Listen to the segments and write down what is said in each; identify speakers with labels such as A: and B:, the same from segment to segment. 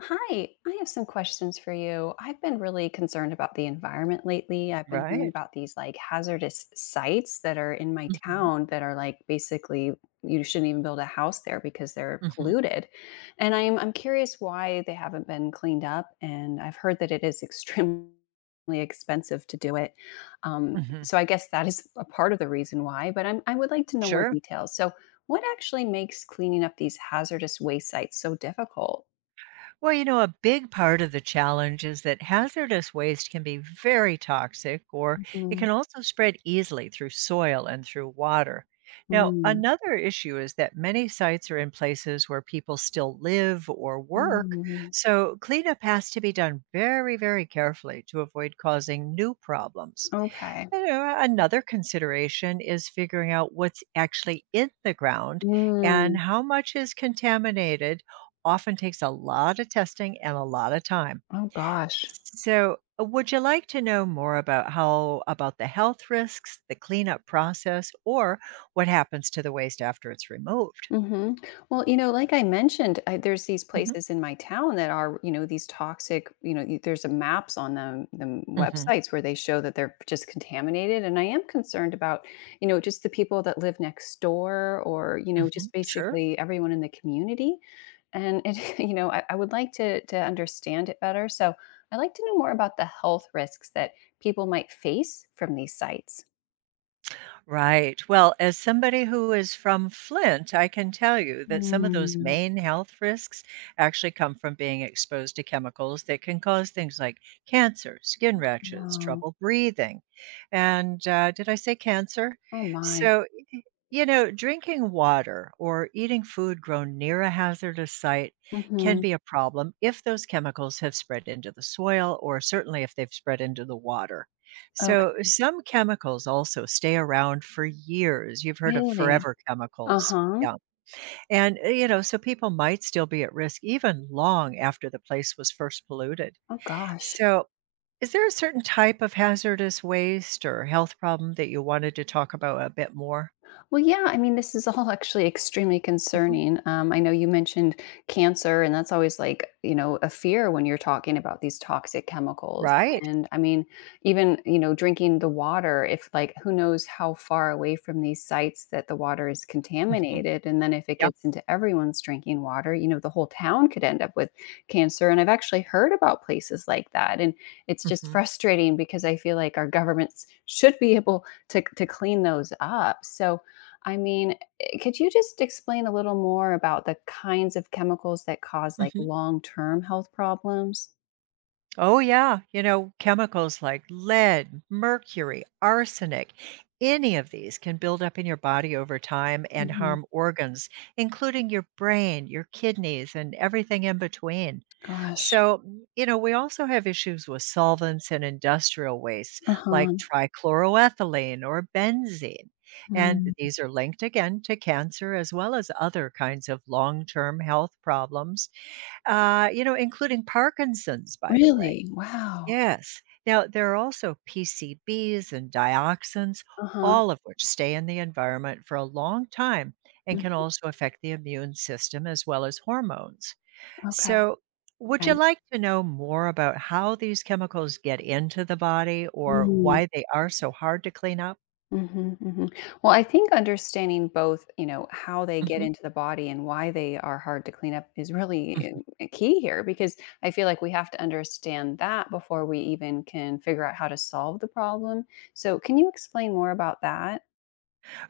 A: Hi, I have some questions for you. I've been really concerned about the environment lately. I've been hearing
B: Right.
A: about these like hazardous sites that are in my
B: Mhm,
A: town that are like basically you shouldn't even build a house there because they're
B: mhm.
A: polluted. And I'm curious why they haven't been cleaned up. And I've heard that it is extremely expensive to do it. Um,
B: Mhm.
A: so I guess that is a part of the reason why. But I would like to know more
B: Sure.
A: details. So what actually makes cleaning up these hazardous waste sites so difficult?
B: Well, you know, a big part of the challenge is that hazardous waste can be very toxic, or it can also spread easily through soil and through water. Now,
A: Mm,
B: another issue is that many sites are in places where people still live or work,
A: mm,
B: so cleanup has to be done very, very carefully to avoid causing new problems.
A: okay.
B: You know, another consideration is figuring out what's actually in the ground and
A: Mm.
B: how much is contaminated often takes a lot of testing and a lot of time.
A: Oh gosh.
B: So, would you like to know more about how about the health risks, the cleanup process, or what happens to the waste after it's removed?
A: Hmm. Well, like I mentioned, there's these
B: Hmm.
A: places in my town that are, these toxic, there's a maps on them, the
B: Hmm.
A: websites where they show that they're just contaminated. And I am concerned about, just the people that live next door or,
B: Hmm.
A: just
B: Sure.
A: basically everyone in the community. And it, I would like to understand it better. So I'd like to know more about the health risks that people might face from these sites.
B: Right. Well, as somebody who is from Flint, I can tell you that some of those
A: Mm.
B: main health risks actually come from being exposed to chemicals that can cause things like cancer, skin rashes,
A: Wow.
B: trouble breathing. And Did I say cancer?
A: Oh my.
B: So, you know, drinking water or eating food grown near a hazardous site can
A: Mm-hmm.
B: be a problem if those chemicals have spread into the soil or certainly if they've spread into the water. So, some chemicals also stay around for years. You've heard of
A: Really?
B: forever chemicals.
A: Uh-huh.
B: Yeah. You know, so people might still be at risk even long after the place was first polluted.
A: Oh gosh.
B: So, is there a certain type of hazardous waste or health problem that you wanted to talk about a bit more?
A: Well, yeah, I mean, this is all actually extremely
B: Mhm.
A: concerning. I know you mentioned cancer, and that's always like, a fear when you're talking about these toxic chemicals.
B: Right.
A: And I mean, even, drinking the water, if like, who knows how far away from these sites that the water is
B: Mhm.
A: contaminated. And then if it
B: Yeah.
A: gets into everyone's drinking water, the whole town could end up with cancer. And I've actually heard about places like that. And it's just
B: Mhm.
A: frustrating because I feel like our governments should be able to clean those up. So, I mean, could you just explain a little more about the kinds of chemicals that cause like
B: Mhm.
A: long-term health problems?
B: Oh, yeah. You know, chemicals like lead, mercury, arsenic, any of these can build up in your body over time and
A: Mhm.
B: harm organs, including your brain, your kidneys, and everything in between.
A: Gosh.
B: So, you know, we also have issues with solvents and industrial wastes like
A: Uh-huh.
B: trichloroethylene or benzene. And
A: Mm.
B: these are linked again to cancer as well as other kinds of long term health problems. You know, including Parkinson's, by the way.
A: Really? Wow.
B: Yes. Now, there are also PCBs and dioxins,
A: Uh-huh.
B: all of which stay in the environment for a long time and can
A: Mm.
B: also affect the immune system as well as hormones.
A: Okay.
B: So, would you like to know more about how these chemicals get into the body or
A: Mm.
B: why they are so hard to clean up?
A: Mhm, mhm. Well, I think understanding both, how they get
B: Mhm.
A: into the body and why they are hard to clean up is really key here because I feel like we have to understand that before we even can figure out how to solve the problem. So, can you explain more about that?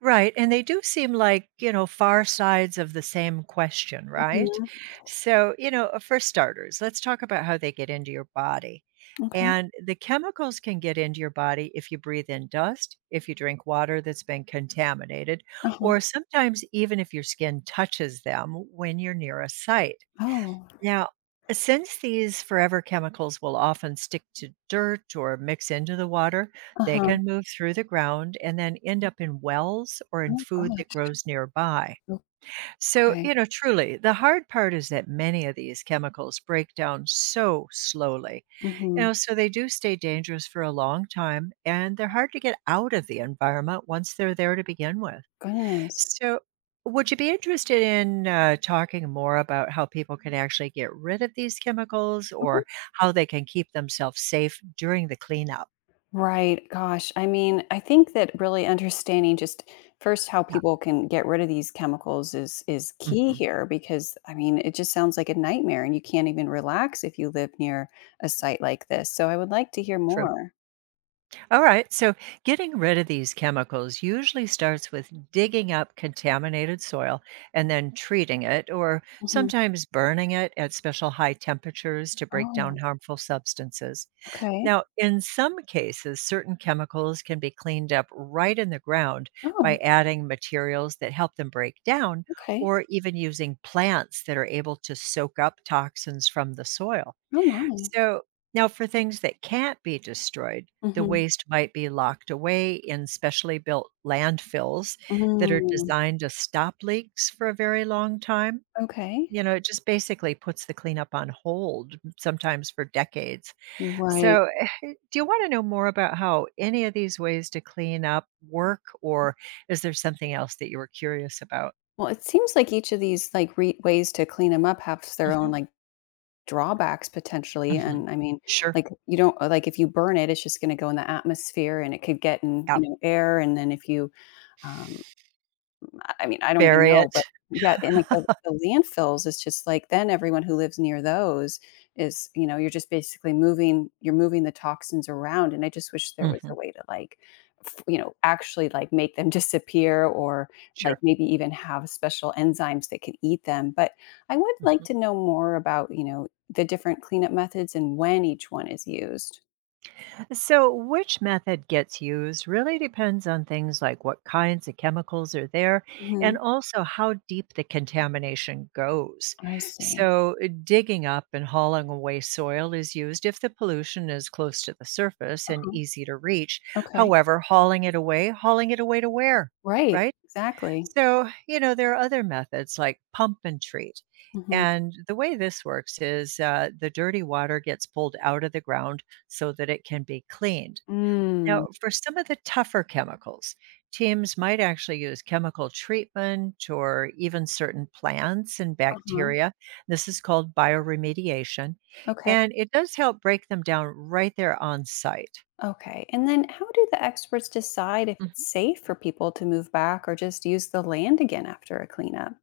B: Right, and they do seem like, you know, far sides of the same question,
A: Mhm.
B: right? So, for starters, let's talk about how they get into your body.
A: Okay.
B: And the chemicals can get into your body if you breathe in dust, if you drink water that's been contaminated,
A: Uh-huh.
B: or sometimes even if your skin touches them when you're near a site.
A: Oh.
B: Now, since these forever chemicals will often stick to dirt or mix into the water, they
A: Uh-huh.
B: can move through the ground and then end up in wells or in
A: Oh
B: food that
A: gosh.
B: grows nearby. So, you
A: Okay.
B: know, truly, the hard part is that many of these chemicals break down so slowly. You
A: Mhm.
B: know, so they do stay dangerous for a long time and they're hard to get out of the environment once they're there to begin with.
A: Goodness.
B: So, would you be interested in talking more about how people can actually get rid of these chemicals
A: Mm-hmm.
B: or how they can keep themselves safe during the cleanup?
A: Right. Gosh. I mean, I think that really understanding just first how
B: Yeah.
A: people can get rid of these chemicals is key
B: Hmm.
A: here because I mean, it just sounds like a nightmare and you can't even relax if you live near a site like this. So I would like to hear
B: True.
A: more.
B: All right. So, getting rid of these chemicals usually starts with digging up contaminated soil and then treating it, or
A: Hmm.
B: sometimes burning it at special high temperatures to break down
A: Oh,
B: harmful substances.
A: okay.
B: Now, in some cases, certain chemicals can be cleaned up right in the ground by
A: Oh,
B: adding materials that help them break down
A: okay.
B: or even using plants that are able to soak up toxins from the soil.
A: Oh my.
B: So, now for things that can't be destroyed, the
A: Hmm.
B: waste might be locked away in specially built landfills that are
A: Mm,
B: designed to stop leaks for a very long time.
A: okay.
B: You know, it just basically puts the cleanup on hold, sometimes for decades.
A: Right.
B: So, do you want to know more about how any of these ways to clean up work, or is there something else that you were curious about?
A: Well, it seems like each of these like ways to clean them up have their own
B: Mhm,
A: like drawbacks potentially,
B: mhm.
A: and I mean,
B: Sure.
A: like, you don't like, if you burn it, it's just gonna go in the atmosphere and it could get in,
B: Yeah.
A: air, and then if you, um I mean, I don't even
B: Bury it.
A: know, but yeah, and like the landfills, it's just like then everyone who lives near those is, you're just basically moving you're moving the toxins around, and I just wish there was
B: Mhm.
A: a way to like, actually, like, make them disappear or, like,
B: Sure.
A: maybe even have special enzymes that can eat them, but I would like to know more about, the different cleanup methods and when each one is used.
B: So, which method gets used really depends on things like what kinds of chemicals are there and
A: Mhm.
B: also how deep the contamination goes.
A: I see.
B: So, digging up and hauling away soil is used if the pollution is close to the surface and
A: Uh-huh.
B: easy to reach.
A: Okay.
B: However, hauling it away to where?
A: Right.
B: Right?
A: Exactly.
B: So, you know, there are other methods like pump and treat.
A: Mhm.
B: And the way this works is the dirty water gets pulled out of the ground so that it can be cleaned. Now,
A: Mm.
B: for some of the tougher chemicals, teams might actually use chemical treatment or even certain plants and
A: Uh-huh.
B: bacteria. This is called bioremediation,
A: Okay.
B: and it does help break them down right there on site.
A: Okay. And then how do the experts decide if it's safe for people to move back or just use the land again after a cleanup?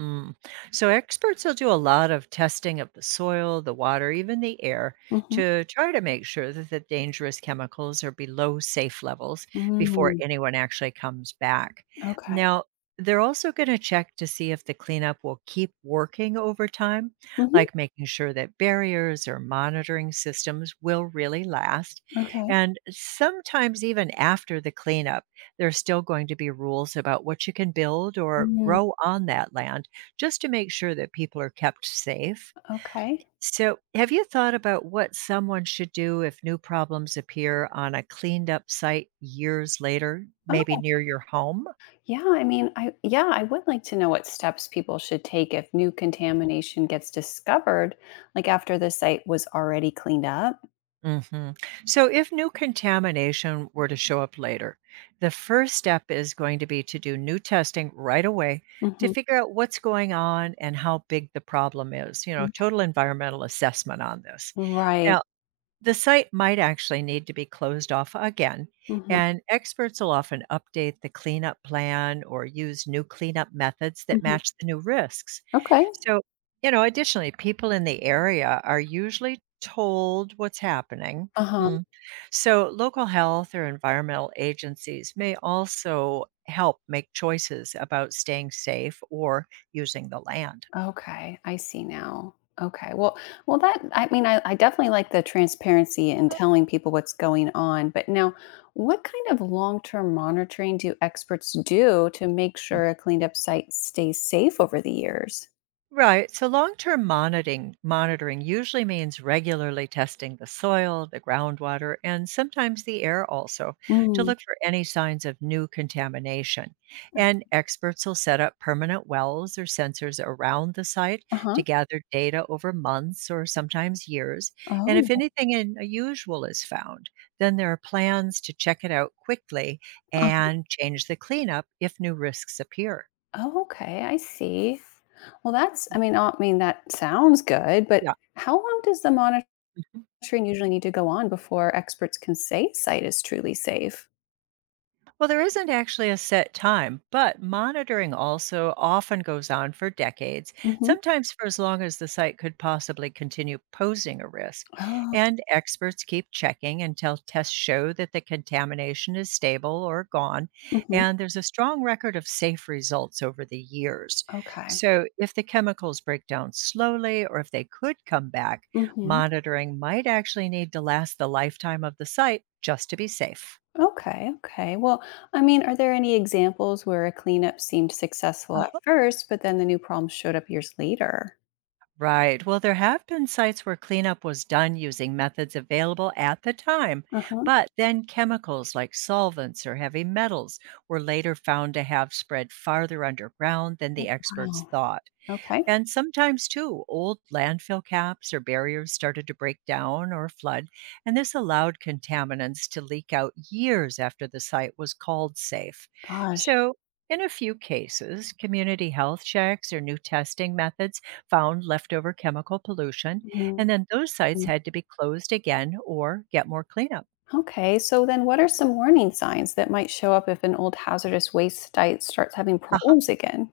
B: Mm. So experts will do a lot of testing of the soil, the water, even the air
A: Mm-hmm.
B: to try to make sure that the dangerous chemicals are below safe levels before
A: Mm,
B: anyone actually comes back.
A: okay.
B: Now, they're also going to check to see if the cleanup will keep working over time,
A: Mm-hmm.
B: like making sure that barriers or monitoring systems will really last.
A: Okay.
B: And sometimes, even after the cleanup, there's still going to be rules about what you can build or
A: Mm,
B: grow on that land just to make sure that people are kept safe.
A: okay.
B: So, have you thought about what someone should do if new problems appear on a cleaned up site years later, maybe
A: Oh,
B: near your home?
A: yeah. I mean, I yeah, I would like to know what steps people should take if new contamination gets discovered, like after the site was already cleaned up.
B: Mhm. So, if new contamination were to show up later, the first step is going to be to do new testing right away to
A: Mm-hmm.
B: figure out what's going on and how big the problem is, you know, total environmental assessment on this.
A: Right.
B: Now, the site might actually need to be closed off again,
A: Mm-hmm.
B: and experts will often update the cleanup plan or use new cleanup methods that
A: Mm-hmm.
B: match the new risks.
A: Okay.
B: So, you know, additionally, people in the area are usually told what's happening.
A: Uh huh.
B: Mm. So, local health or environmental agencies may also help make choices about staying safe or using the land.
A: Okay, I see now. Okay. Well, well that I mean I definitely like the transparency and telling people what's going on, but now what kind of long-term monitoring do experts do to make sure a cleaned up site stays safe over the years?
B: Right. So long-term monitoring usually means regularly testing the soil, the groundwater, and sometimes the air also to
A: Mm.
B: look for any signs of new contamination. And experts will set up permanent wells or sensors around the site to
A: Uh-huh.
B: gather data over months or sometimes years. And if
A: Oh.
B: anything unusual is found, then there are plans to check it out quickly
A: uh,
B: and change the cleanup if new risks appear.
A: Oh, okay. I see. Well, that's I mean that sounds good, but
B: Yeah.
A: how long does the monitoring usually need to go on before experts can say site is truly safe?
B: Well, there isn't actually a set time, but monitoring also often goes on for decades,
A: Mhm.
B: sometimes for as long as the site could possibly continue posing a risk.
A: Oh.
B: And experts keep checking until tests show that the contamination is stable or gone,
A: Mhm.
B: and there's a strong record of safe results over the years.
A: Okay.
B: So, if the chemicals break down slowly or if they could come back,
A: Hmm.
B: monitoring might actually need to last the lifetime of the site just to be safe.
A: Okay. Okay. Well, I mean, are there any examples where a cleanup seemed successful at first, but then the new problem showed up years later?
B: Right. Well, there have been sites where cleanup was done using methods available at the time,
A: Uh huh.
B: but then chemicals like solvents or heavy metals were later found to have spread farther underground than the experts
A: Wow.
B: thought.
A: Okay.
B: And sometimes, too, old landfill caps or barriers started to break down or flood, and this allowed contaminants to leak out years after the site was called safe.
A: Gosh.
B: So, in a few cases, community health checks or new testing methods found leftover chemical pollution, and
A: Mhm.
B: then those sites had to be closed again or get more cleanup.
A: Okay. So then, what are some warning signs that might show up if an old hazardous waste site starts having
B: Aha.
A: problems again?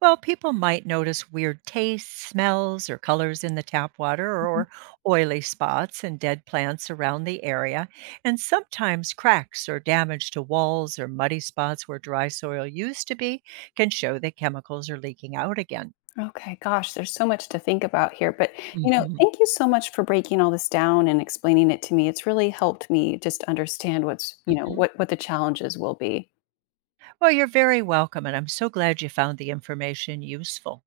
B: Well, people might notice weird tastes, smells, or colors in the tap water or oily spots and dead plants around the area, and sometimes cracks or damage to walls or muddy spots where dry soil used to be can show that chemicals are leaking out again.
A: Okay, gosh, there's so much to think about here. But,
B: Hmm.
A: thank you so much for breaking all this down and explaining it to me. It's really helped me just understand what's,
B: Hmm.
A: what the challenges will be.
B: Well, you're very welcome, and I'm so glad you found the information useful.